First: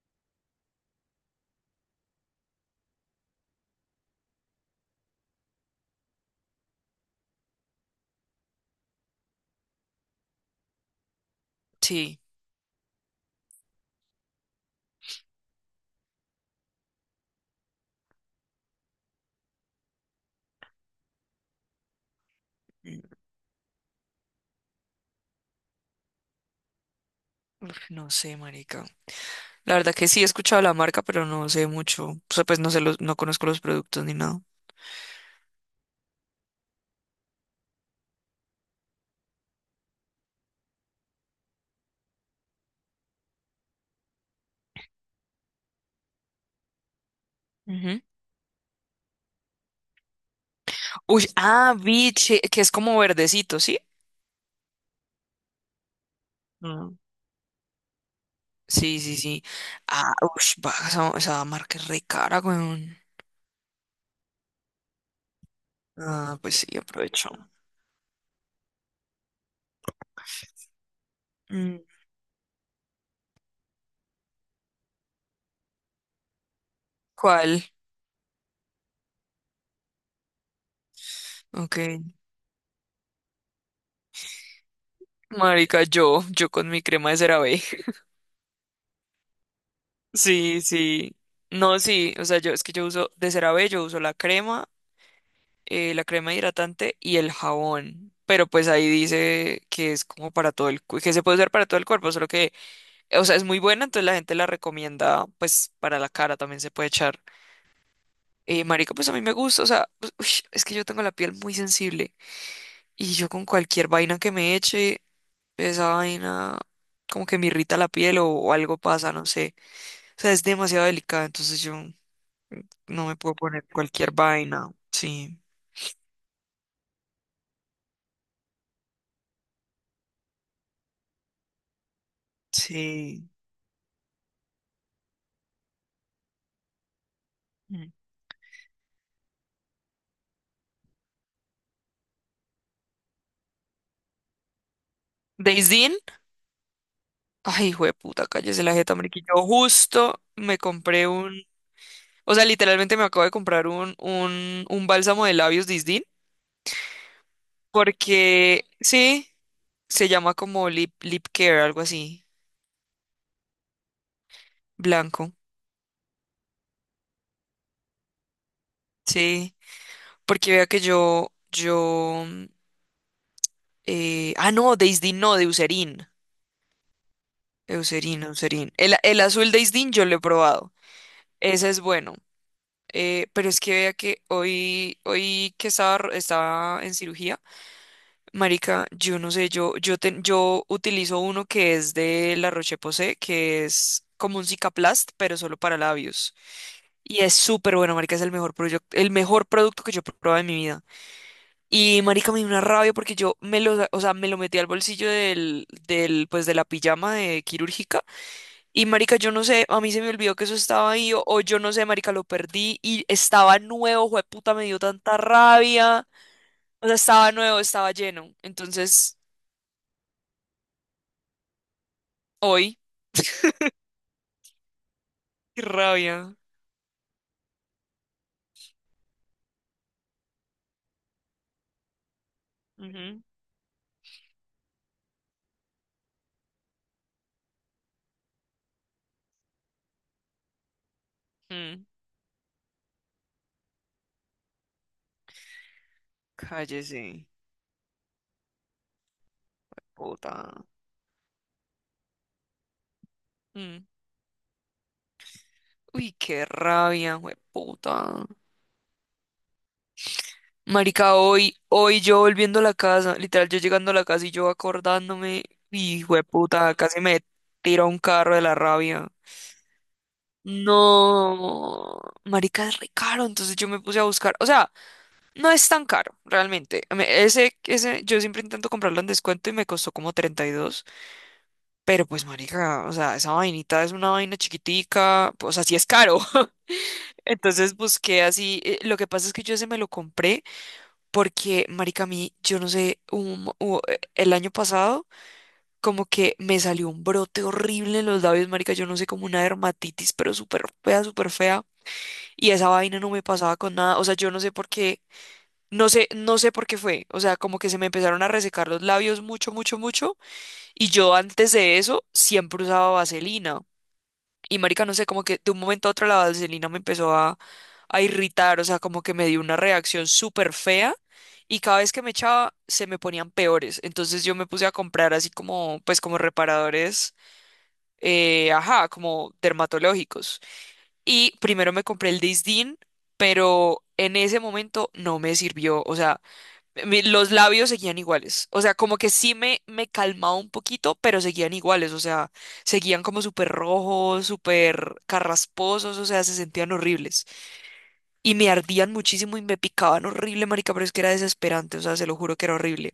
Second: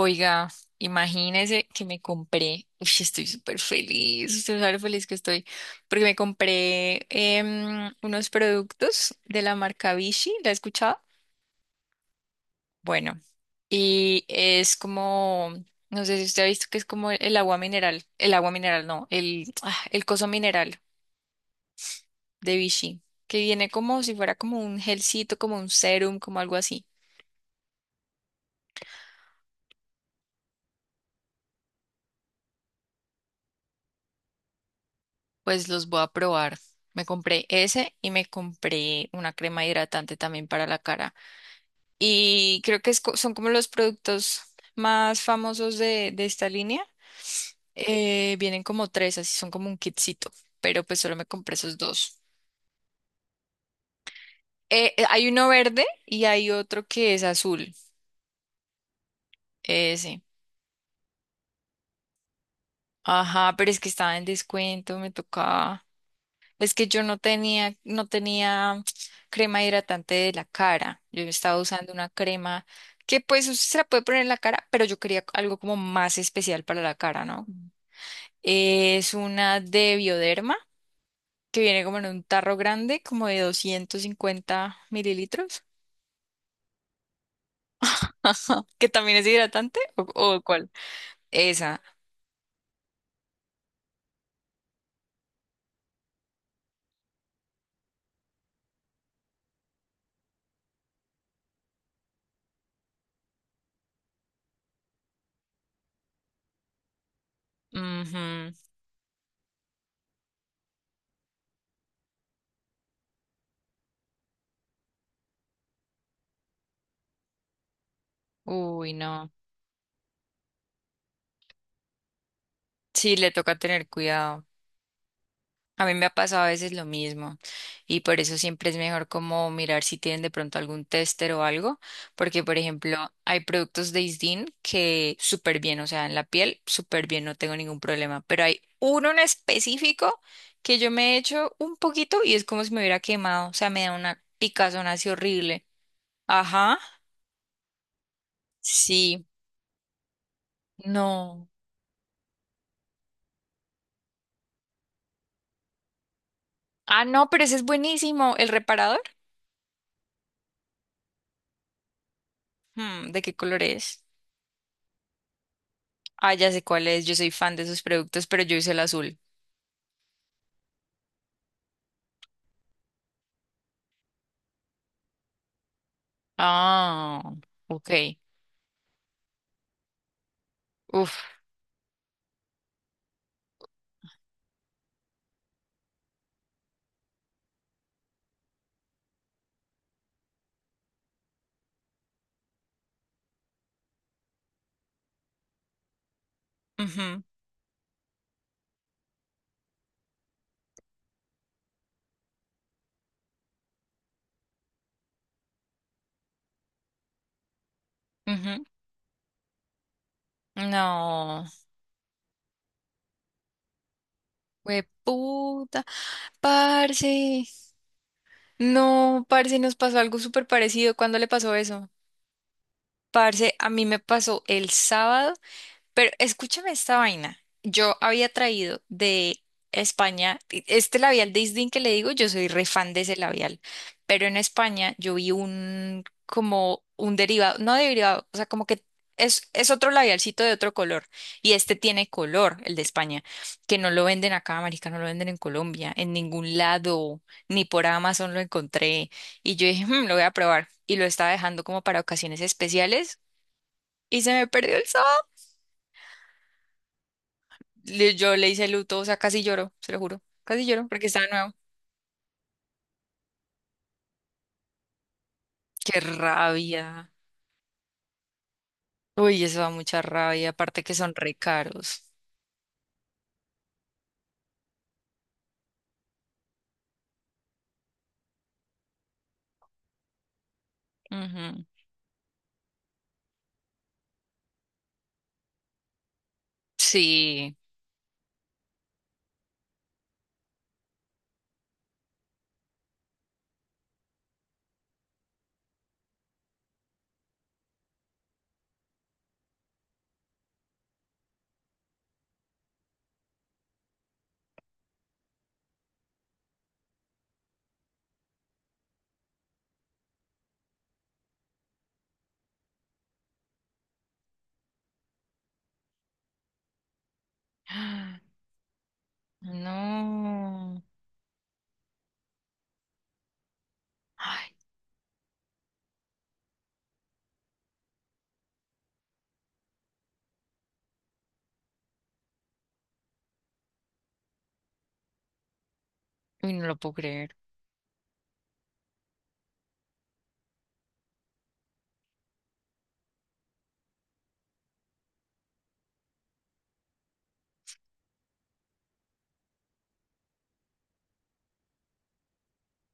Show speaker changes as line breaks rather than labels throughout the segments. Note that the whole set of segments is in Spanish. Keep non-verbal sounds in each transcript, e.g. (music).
Oiga, imagínese que me compré, uy, estoy súper feliz, porque me compré unos productos de la marca Vichy, ¿la he escuchado?
Sí.
Bueno, y es como, no sé si usted ha visto que es como el agua mineral, no, el coso mineral de Vichy,
Mm,
que viene como si fuera como un gelcito, como un serum, como algo así.
Uf, no sé, marica. La verdad que sí he escuchado la marca, pero no sé mucho. O sea, pues no conozco los productos ni nada.
Pues los voy a probar. Me compré ese y me compré una crema hidratante también para la cara. Y creo que son como los productos más famosos de esta línea.
Ujú.
Vienen como tres, así son como un kitcito, pero pues solo me
Uy,
compré
ah,
esos dos.
biche, que es como verdecito, ¿sí?
Hay uno verde y hay otro
Ah,
que es azul,
sí, sí, sí. Ah,
ese.
ush, va, esa marca es re cara, weón.
Ajá, pero es que estaba en descuento, me tocaba.
Ah, pues sí,
Es que yo no
aprovecho.
tenía, no tenía crema hidratante de la cara. Yo estaba
Mm,
usando una crema que pues usted se la puede poner en la cara, pero yo quería algo como más especial para la cara, ¿no?
¿Cuál?
Es una de Bioderma que
Ok.
viene como en un tarro grande, como de 250 ml,
Marica, yo con mi crema de CeraVe. (laughs)
(laughs) que también es hidratante, ¿ o
Sí,
cuál?
sí. No,
Esa.
sí, o sea, yo es que yo uso de CeraVe, yo uso la crema hidratante y el jabón. Pero pues ahí dice que es como para que se puede usar para todo el cuerpo, solo que, o sea, es muy buena, entonces la gente la recomienda, pues, para la cara también se puede echar.
Ujú.
Marica, pues a mí me gusta, o sea, pues, ush, es que yo tengo la piel muy sensible, y yo con cualquier vaina que me eche, esa vaina como que me irrita la piel o algo
Uy,
pasa, no
no.
sé. O sea, es demasiado delicada, entonces yo no
Sí,
me
le
puedo
toca
poner
tener
cualquier
cuidado.
vaina. Sí,
A mí me ha pasado a veces lo mismo y por eso siempre es mejor como mirar si tienen de pronto algún tester o algo, porque por ejemplo
sí.
hay productos de Isdin que súper bien, o sea, en la piel súper bien, no tengo ningún
Mm.
problema, pero hay uno en específico que yo me he hecho un poquito y es como si me hubiera quemado, o sea, me da una picazón así horrible.
¿Daisy?
Ajá,
Ay, hijo de puta, cállese la jeta, marica.
sí,
Yo justo
no.
o sea, literalmente me acabo de comprar un bálsamo de labios Disdin,
Ah, no, pero ese es buenísimo, el
porque
reparador.
sí, se llama como lip care, algo así,
Hmm, ¿de qué color es?
blanco,
Ah, ya sé cuál es, yo soy fan de esos productos, pero yo hice el azul.
sí, porque vea que no, de Isdin no, de Eucerin,
Ah, ok.
Eucerin, Eucerin. El azul de Isdin yo lo he probado,
Uf.
ese es bueno, pero es que vea que hoy que estaba en cirugía. Marica, yo no sé, yo utilizo uno que es de La Roche-Posay, que es como un Cicaplast, pero solo para labios. Y
Ujú,
es súper bueno, marica, es el mejor producto que yo he probado en mi vida. Y marica, me dio una rabia porque yo me lo, sa- o sea, me lo metí al bolsillo de la pijama de quirúrgica.
ujú.
Y marica, yo no sé, a mí se me olvidó que eso estaba ahí, o
No,
yo no sé, marica, lo perdí y estaba nuevo, jueputa, me dio tanta
puta,
rabia. O sea, estaba
parce.
nuevo, estaba lleno. Entonces,
No, parce, nos pasó algo súper parecido. ¿Cuándo le pasó eso?
hoy.
Parce, a mí me pasó el sábado.
Qué
Pero
rabia.
escúchame esta vaina. Yo había traído de España, este labial de Isdin que le digo, yo soy re fan de ese
Ujú,
labial, pero en España yo vi un como un derivado, no derivado, o sea, como que es otro labialcito de otro color y este
mm.
tiene color, el de España, que no lo venden acá, marica, no lo venden en Colombia, en ningún lado,
Cállese,
ni por Amazon lo encontré y yo dije, lo voy a
puta.
probar y lo estaba dejando como para ocasiones especiales
Mm.
y se me perdió el sabor.
Uy, qué rabia,
Le-
puta.
yo le hice luto, o sea, casi lloro, se lo juro. Casi lloro porque
Marica,
estaba nuevo.
hoy yo volviendo a la casa, literal, yo llegando a la casa y yo acordándome,
Qué
y puta, casi
rabia.
me tira un carro de la rabia.
Uy, eso da mucha rabia, aparte que son re caros.
No, marica, es re caro, entonces yo me puse a buscar, o sea, no es tan caro, realmente. Yo siempre intento comprarlo en descuento y me costó como 32.
Ujú.
Pero pues, marica, o sea, esa vainita es una vaina chiquitica, o sea, sí es caro. (laughs)
Sí.
Entonces busqué así, lo que pasa es que yo ese me lo compré porque, marica, a mí, yo no sé, el año pasado como que me salió un brote horrible en los labios, marica, yo no sé, como una dermatitis, pero súper fea, súper fea. Y esa vaina no me pasaba con nada, o sea, yo no sé por qué, no sé por qué fue. O sea, como que se me empezaron a resecar los labios mucho, mucho, mucho. Y yo antes de eso siempre usaba vaselina. Y marica, no sé, como que de un momento a otro la vaselina me empezó a
(gasps) Ah,
irritar, o sea, como que me dio una reacción súper
no.
fea y cada vez que me echaba se me ponían peores. Entonces yo me
Ay,
puse a comprar así como, pues como reparadores, ajá, como dermatológicos. Y primero me compré el Disdin, pero en ese momento no me sirvió, o sea,
uy, no lo puedo
los
creer.
labios seguían iguales. O sea, como que sí me calmaba un poquito, pero seguían iguales. O sea, seguían como súper rojos, súper carrasposos, o sea, se sentían horribles. Y me ardían muchísimo y me picaban horrible, marica, pero es que era desesperante. O sea, se lo juro que era horrible.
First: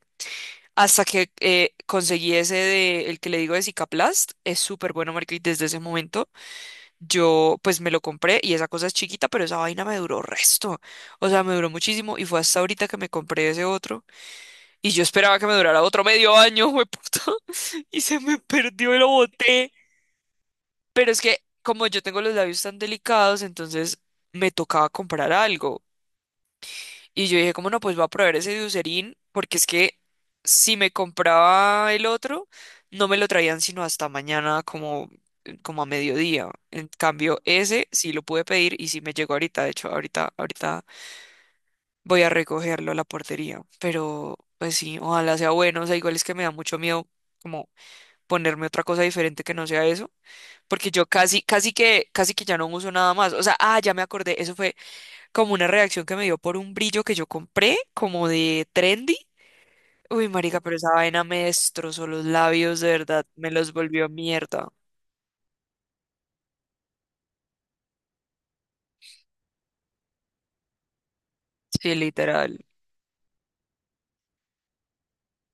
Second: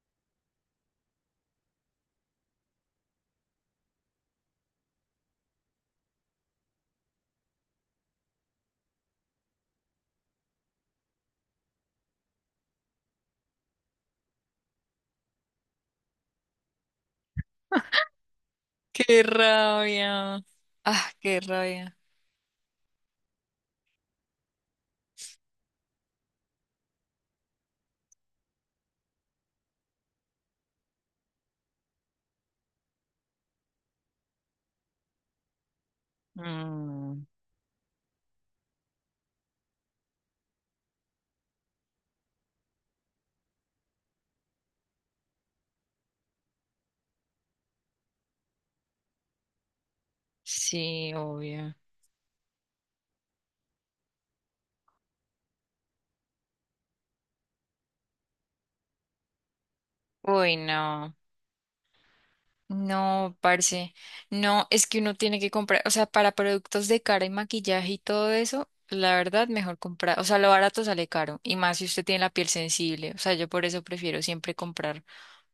Hasta que conseguí el que le digo de Cicaplast, es súper bueno, marica, y desde ese momento yo pues me lo compré y esa cosa es chiquita, pero esa vaina me duró resto. O sea, me duró muchísimo y fue hasta ahorita que me compré ese otro y yo esperaba que me durara otro medio año, puta, (laughs) y se me perdió y lo
Qué
boté.
rabia.
Pero
Ah,
es que
qué
como
rabia.
yo tengo los labios tan delicados, entonces me tocaba comprar algo. Y yo dije, como no, pues voy a probar ese de Eucerin, porque es que si me compraba el otro, no me lo traían sino hasta mañana como a mediodía. En
Mm,
cambio, ese sí lo pude pedir y sí me llegó ahorita. De hecho, ahorita voy a recogerlo a la portería. Pero, pues sí, ojalá sea bueno. O sea, igual es que me da mucho miedo como ponerme otra cosa diferente que no sea eso. Porque yo
sí,
casi,
obvio.
casi que ya no uso nada más. O sea, ah, ya me acordé. Eso fue como una reacción que me dio por un brillo que yo compré, como de trendy. Uy,
Uy,
marica, pero esa
no.
vaina me destrozó los labios, de verdad.
No,
Me los
parce,
volvió
no,
mierda.
es que uno tiene que comprar, o sea, para productos de cara y maquillaje y todo eso, la verdad, mejor comprar, o sea, lo barato sale caro, y más si
Sí,
usted tiene la piel
literal.
sensible, o sea, yo por eso prefiero siempre comprar,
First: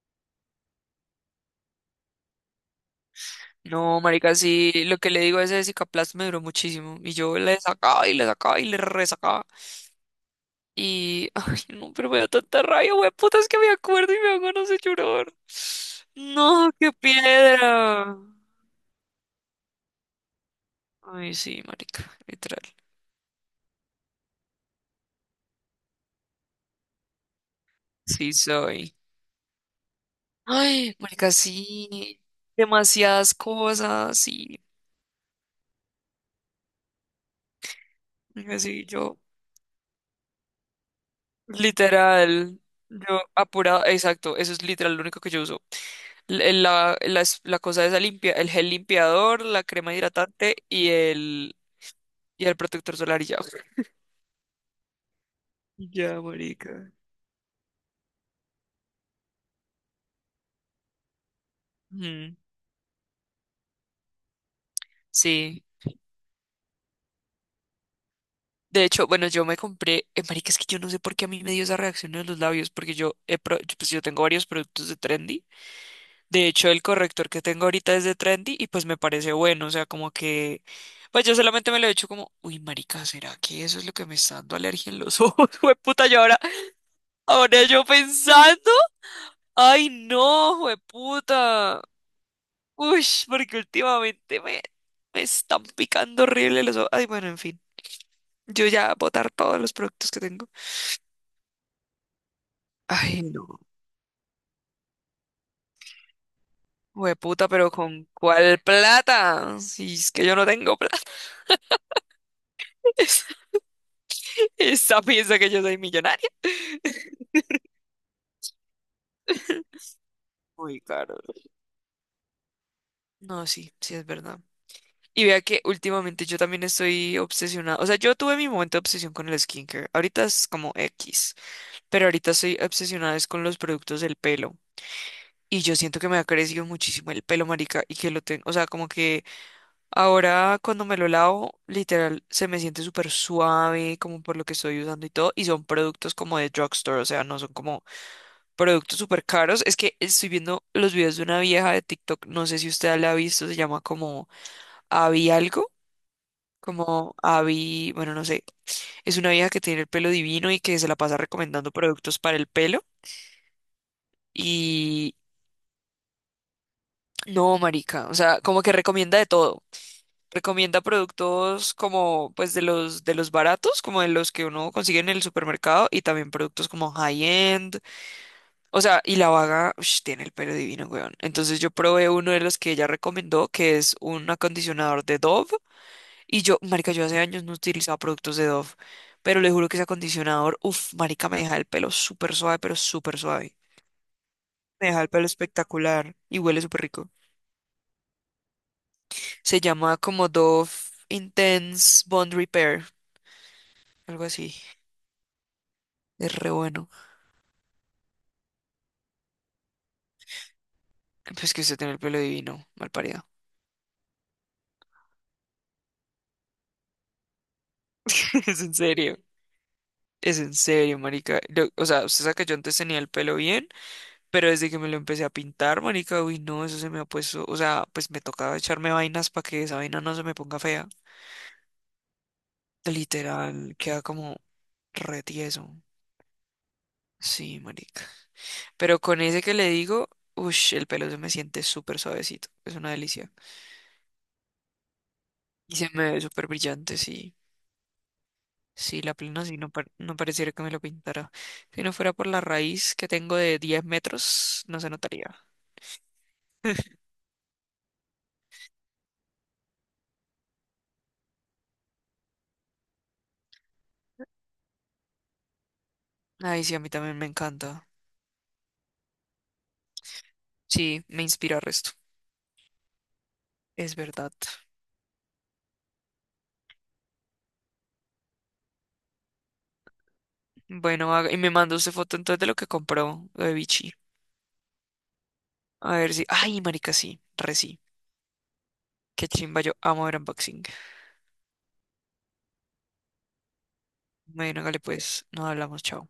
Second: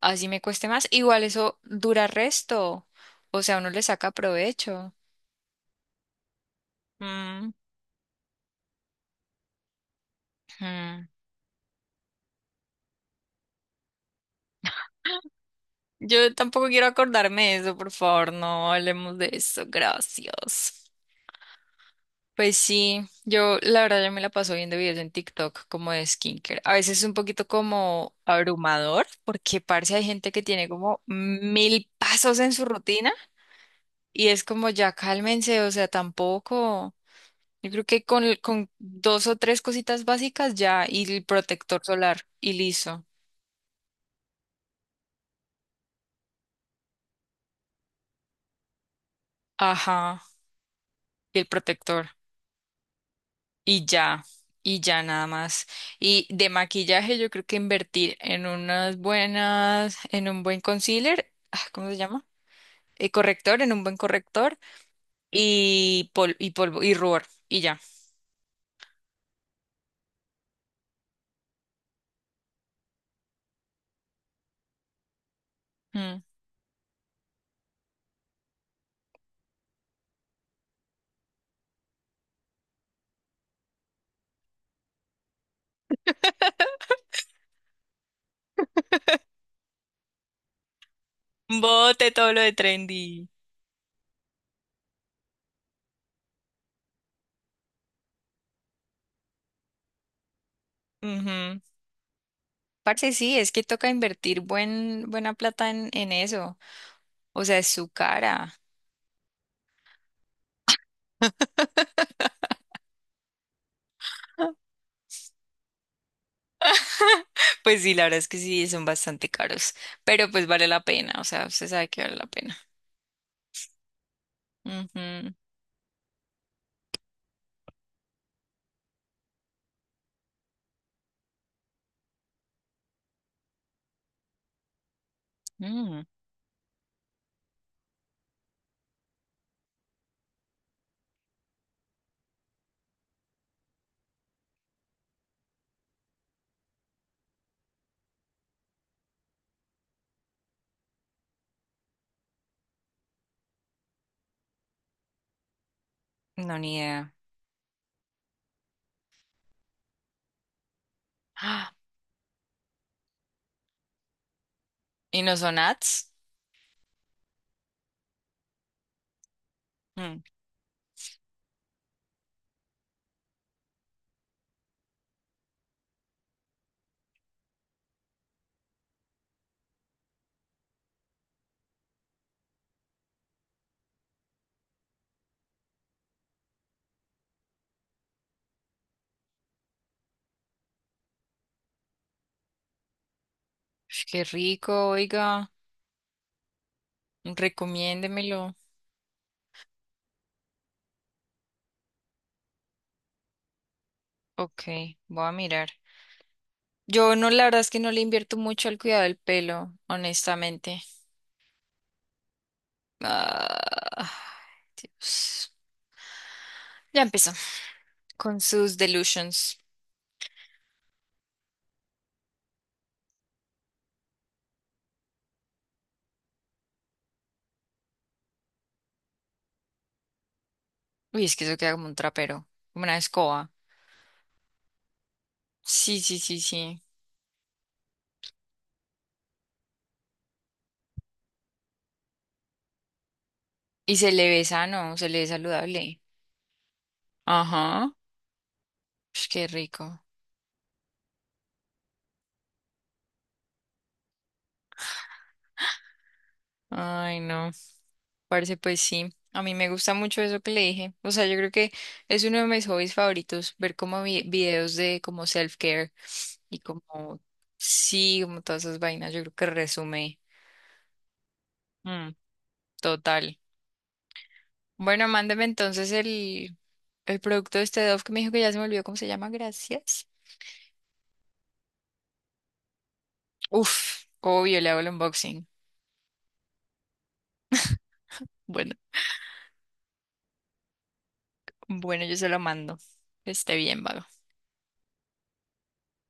así me cueste más, igual eso dura resto, o sea, uno le
No,
saca
marica, sí,
provecho.
lo que le digo a ese Cicaplast me duró muchísimo. Y yo
Mm,
le sacaba y le sacaba y le resacaba.
mm.
Y, (laughs) ay, no, pero me da tanta rabia, güey, puta, es que me acuerdo y me dan ganas de llorar.
Yo tampoco
No,
quiero
qué
acordarme de eso, por
piedra.
favor, no hablemos de eso, gracias.
Ay, sí, marica,
Pues
literal.
sí, yo la verdad yo me la paso viendo videos en TikTok como de skincare. A veces es un poquito como
Sí, soy.
abrumador porque parece hay gente que tiene
Ay,
como
marica,
mil
sí.
pasos en su rutina
Demasiadas cosas,
y es
sí.
como ya cálmense, o sea, tampoco. Yo creo que
Marica,
con
sí, yo,
dos o tres cositas básicas ya y el protector solar y
literal.
listo.
Yo, apurada, exacto, eso es literal lo único que yo uso. La cosa esa limpia, el gel limpiador, la crema
Ajá,
hidratante y
y el
el,
protector.
y el protector solar y ya.
Y
(laughs)
ya, y ya nada más.
Y ya,
Y de
marica.
maquillaje yo creo que invertir en unas buenas, en un buen concealer, ah, ¿cómo se llama?
Ujú,
Corrector, en un buen corrector
sí,
y polvo y rubor y ya.
de hecho, bueno, yo me compré, marica, es que yo no sé por qué a mí me dio esa reacción en los labios, porque yo, he pro- yo, pues yo tengo varios productos de Trendy,
Mm.
de hecho el corrector que tengo ahorita es de Trendy y pues me parece bueno, o sea, como que, pues yo solamente me lo he hecho como, uy, marica, ¿será que eso es lo que me está dando alergia en los ojos? (laughs) Jueputa, yo ahora,
(laughs)
ahora yo pensando, ay no, jueputa,
Bote todo lo de
uy,
trendy.
porque últimamente me están picando horrible los ojos, ay, bueno, en fin. Yo ya botar todos los productos que tengo.
Ujú. Parce,
Ay,
sí, es
no,
que toca invertir buena plata en eso. O
puta,
sea, es
pero
su
¿con cuál
cara.
plata? Si es que yo no tengo plata. (laughs)
(laughs)
Esa piensa que yo soy millonaria. (laughs)
Pues sí, la verdad es que sí, son bastante caros, pero pues vale
Muy
la pena,
caro.
o sea, usted sabe que vale la pena.
No, sí, sí es verdad. Y
Ujú.
vea que últimamente yo también estoy obsesionada. O sea, yo tuve mi momento de obsesión con el skincare. Ahorita es como X, pero ahorita estoy obsesionada es con los productos del pelo. Y yo siento
Mm.
que me ha crecido muchísimo el pelo, marica, y que lo tengo, o sea, como que ahora cuando me lo lavo, literal, se me siente súper suave, como por lo que estoy usando y todo. Y son productos como de drugstore, o sea, no son como productos súper caros. Es que estoy viendo los videos de una vieja de TikTok, no sé si usted la ha visto, se llama como Abby algo,
No, ni idea.
como Abby, bueno, no sé. Es una vieja que tiene el pelo divino y que se la pasa recomendando
¡Ah!
productos para el pelo. Y
¿Y no son ads?
no, marica, o sea, como que recomienda de todo.
Mm,
Recomienda productos como pues de los baratos, como de los que uno consigue en el supermercado y también productos como high end. O sea, y la vaga ush, tiene el pelo divino, weón. Entonces yo probé uno de los que ella recomendó, que es un acondicionador de Dove y yo, marica, yo hace años no utilizaba productos de Dove, pero le juro que ese acondicionador, uff, marica, me deja el pelo súper suave, pero súper suave.
uf, qué rico,
Me deja el pelo
oiga.
espectacular y huele súper rico.
Recomiéndemelo.
Se llama como Dove Intense Bond Repair, algo así.
Ok, voy a mirar.
Es re bueno.
Yo no, la verdad es que no le invierto mucho al cuidado del pelo, honestamente.
Pues que usted tiene el pelo divino, mal parido.
Ah, Dios. Ya empezó. Con
(laughs) Es en
sus
serio.
delusions.
Es en serio, marica. O sea, usted sabe que yo antes tenía el pelo bien, pero desde que me lo empecé a pintar, marica, uy, no, eso se me ha puesto. O sea, pues me tocaba echarme vainas para que esa vaina no se me ponga fea.
Uy, es que eso queda como un trapero, como una escoba.
Literal, queda como re tieso.
Sí, sí, sí, sí.
Sí, marica. Pero con ese que le digo, uff, el pelo se me siente súper suavecito. Es una delicia.
Y se le ve sano, se le ve
Y se
saludable.
me ve súper brillante, sí.
Ajá.
Sí, la
Uf,
plena
qué
sí, no,
rico.
no pareciera que me lo pintara. Si no fuera por la raíz que tengo de 10 metros, no se notaría.
Ay, no. Parce, pues sí, a mí me gusta mucho eso que le dije. O sea, yo creo que es uno de mis hobbies favoritos, ver como videos de como self-care y
Ay, sí, a mí también
como,
me encanta.
sí, como todas esas vainas, yo creo que resume.
Sí, me inspira el resto.
Mm, total.
Es verdad.
Bueno, mándeme entonces el producto de este Dove que me dijo que ya se me olvidó cómo se llama, gracias.
Bueno, y me mandó usted foto entonces de lo que compró de Vichy.
Uf, obvio, le hago el unboxing.
A ver si. Ay, marica, sí, re sí.
Bueno,
Qué chimba, yo amo ver unboxing.
bueno, yo se lo mando. Que esté bien, vago.
Bueno, hágale pues, nos hablamos, chao.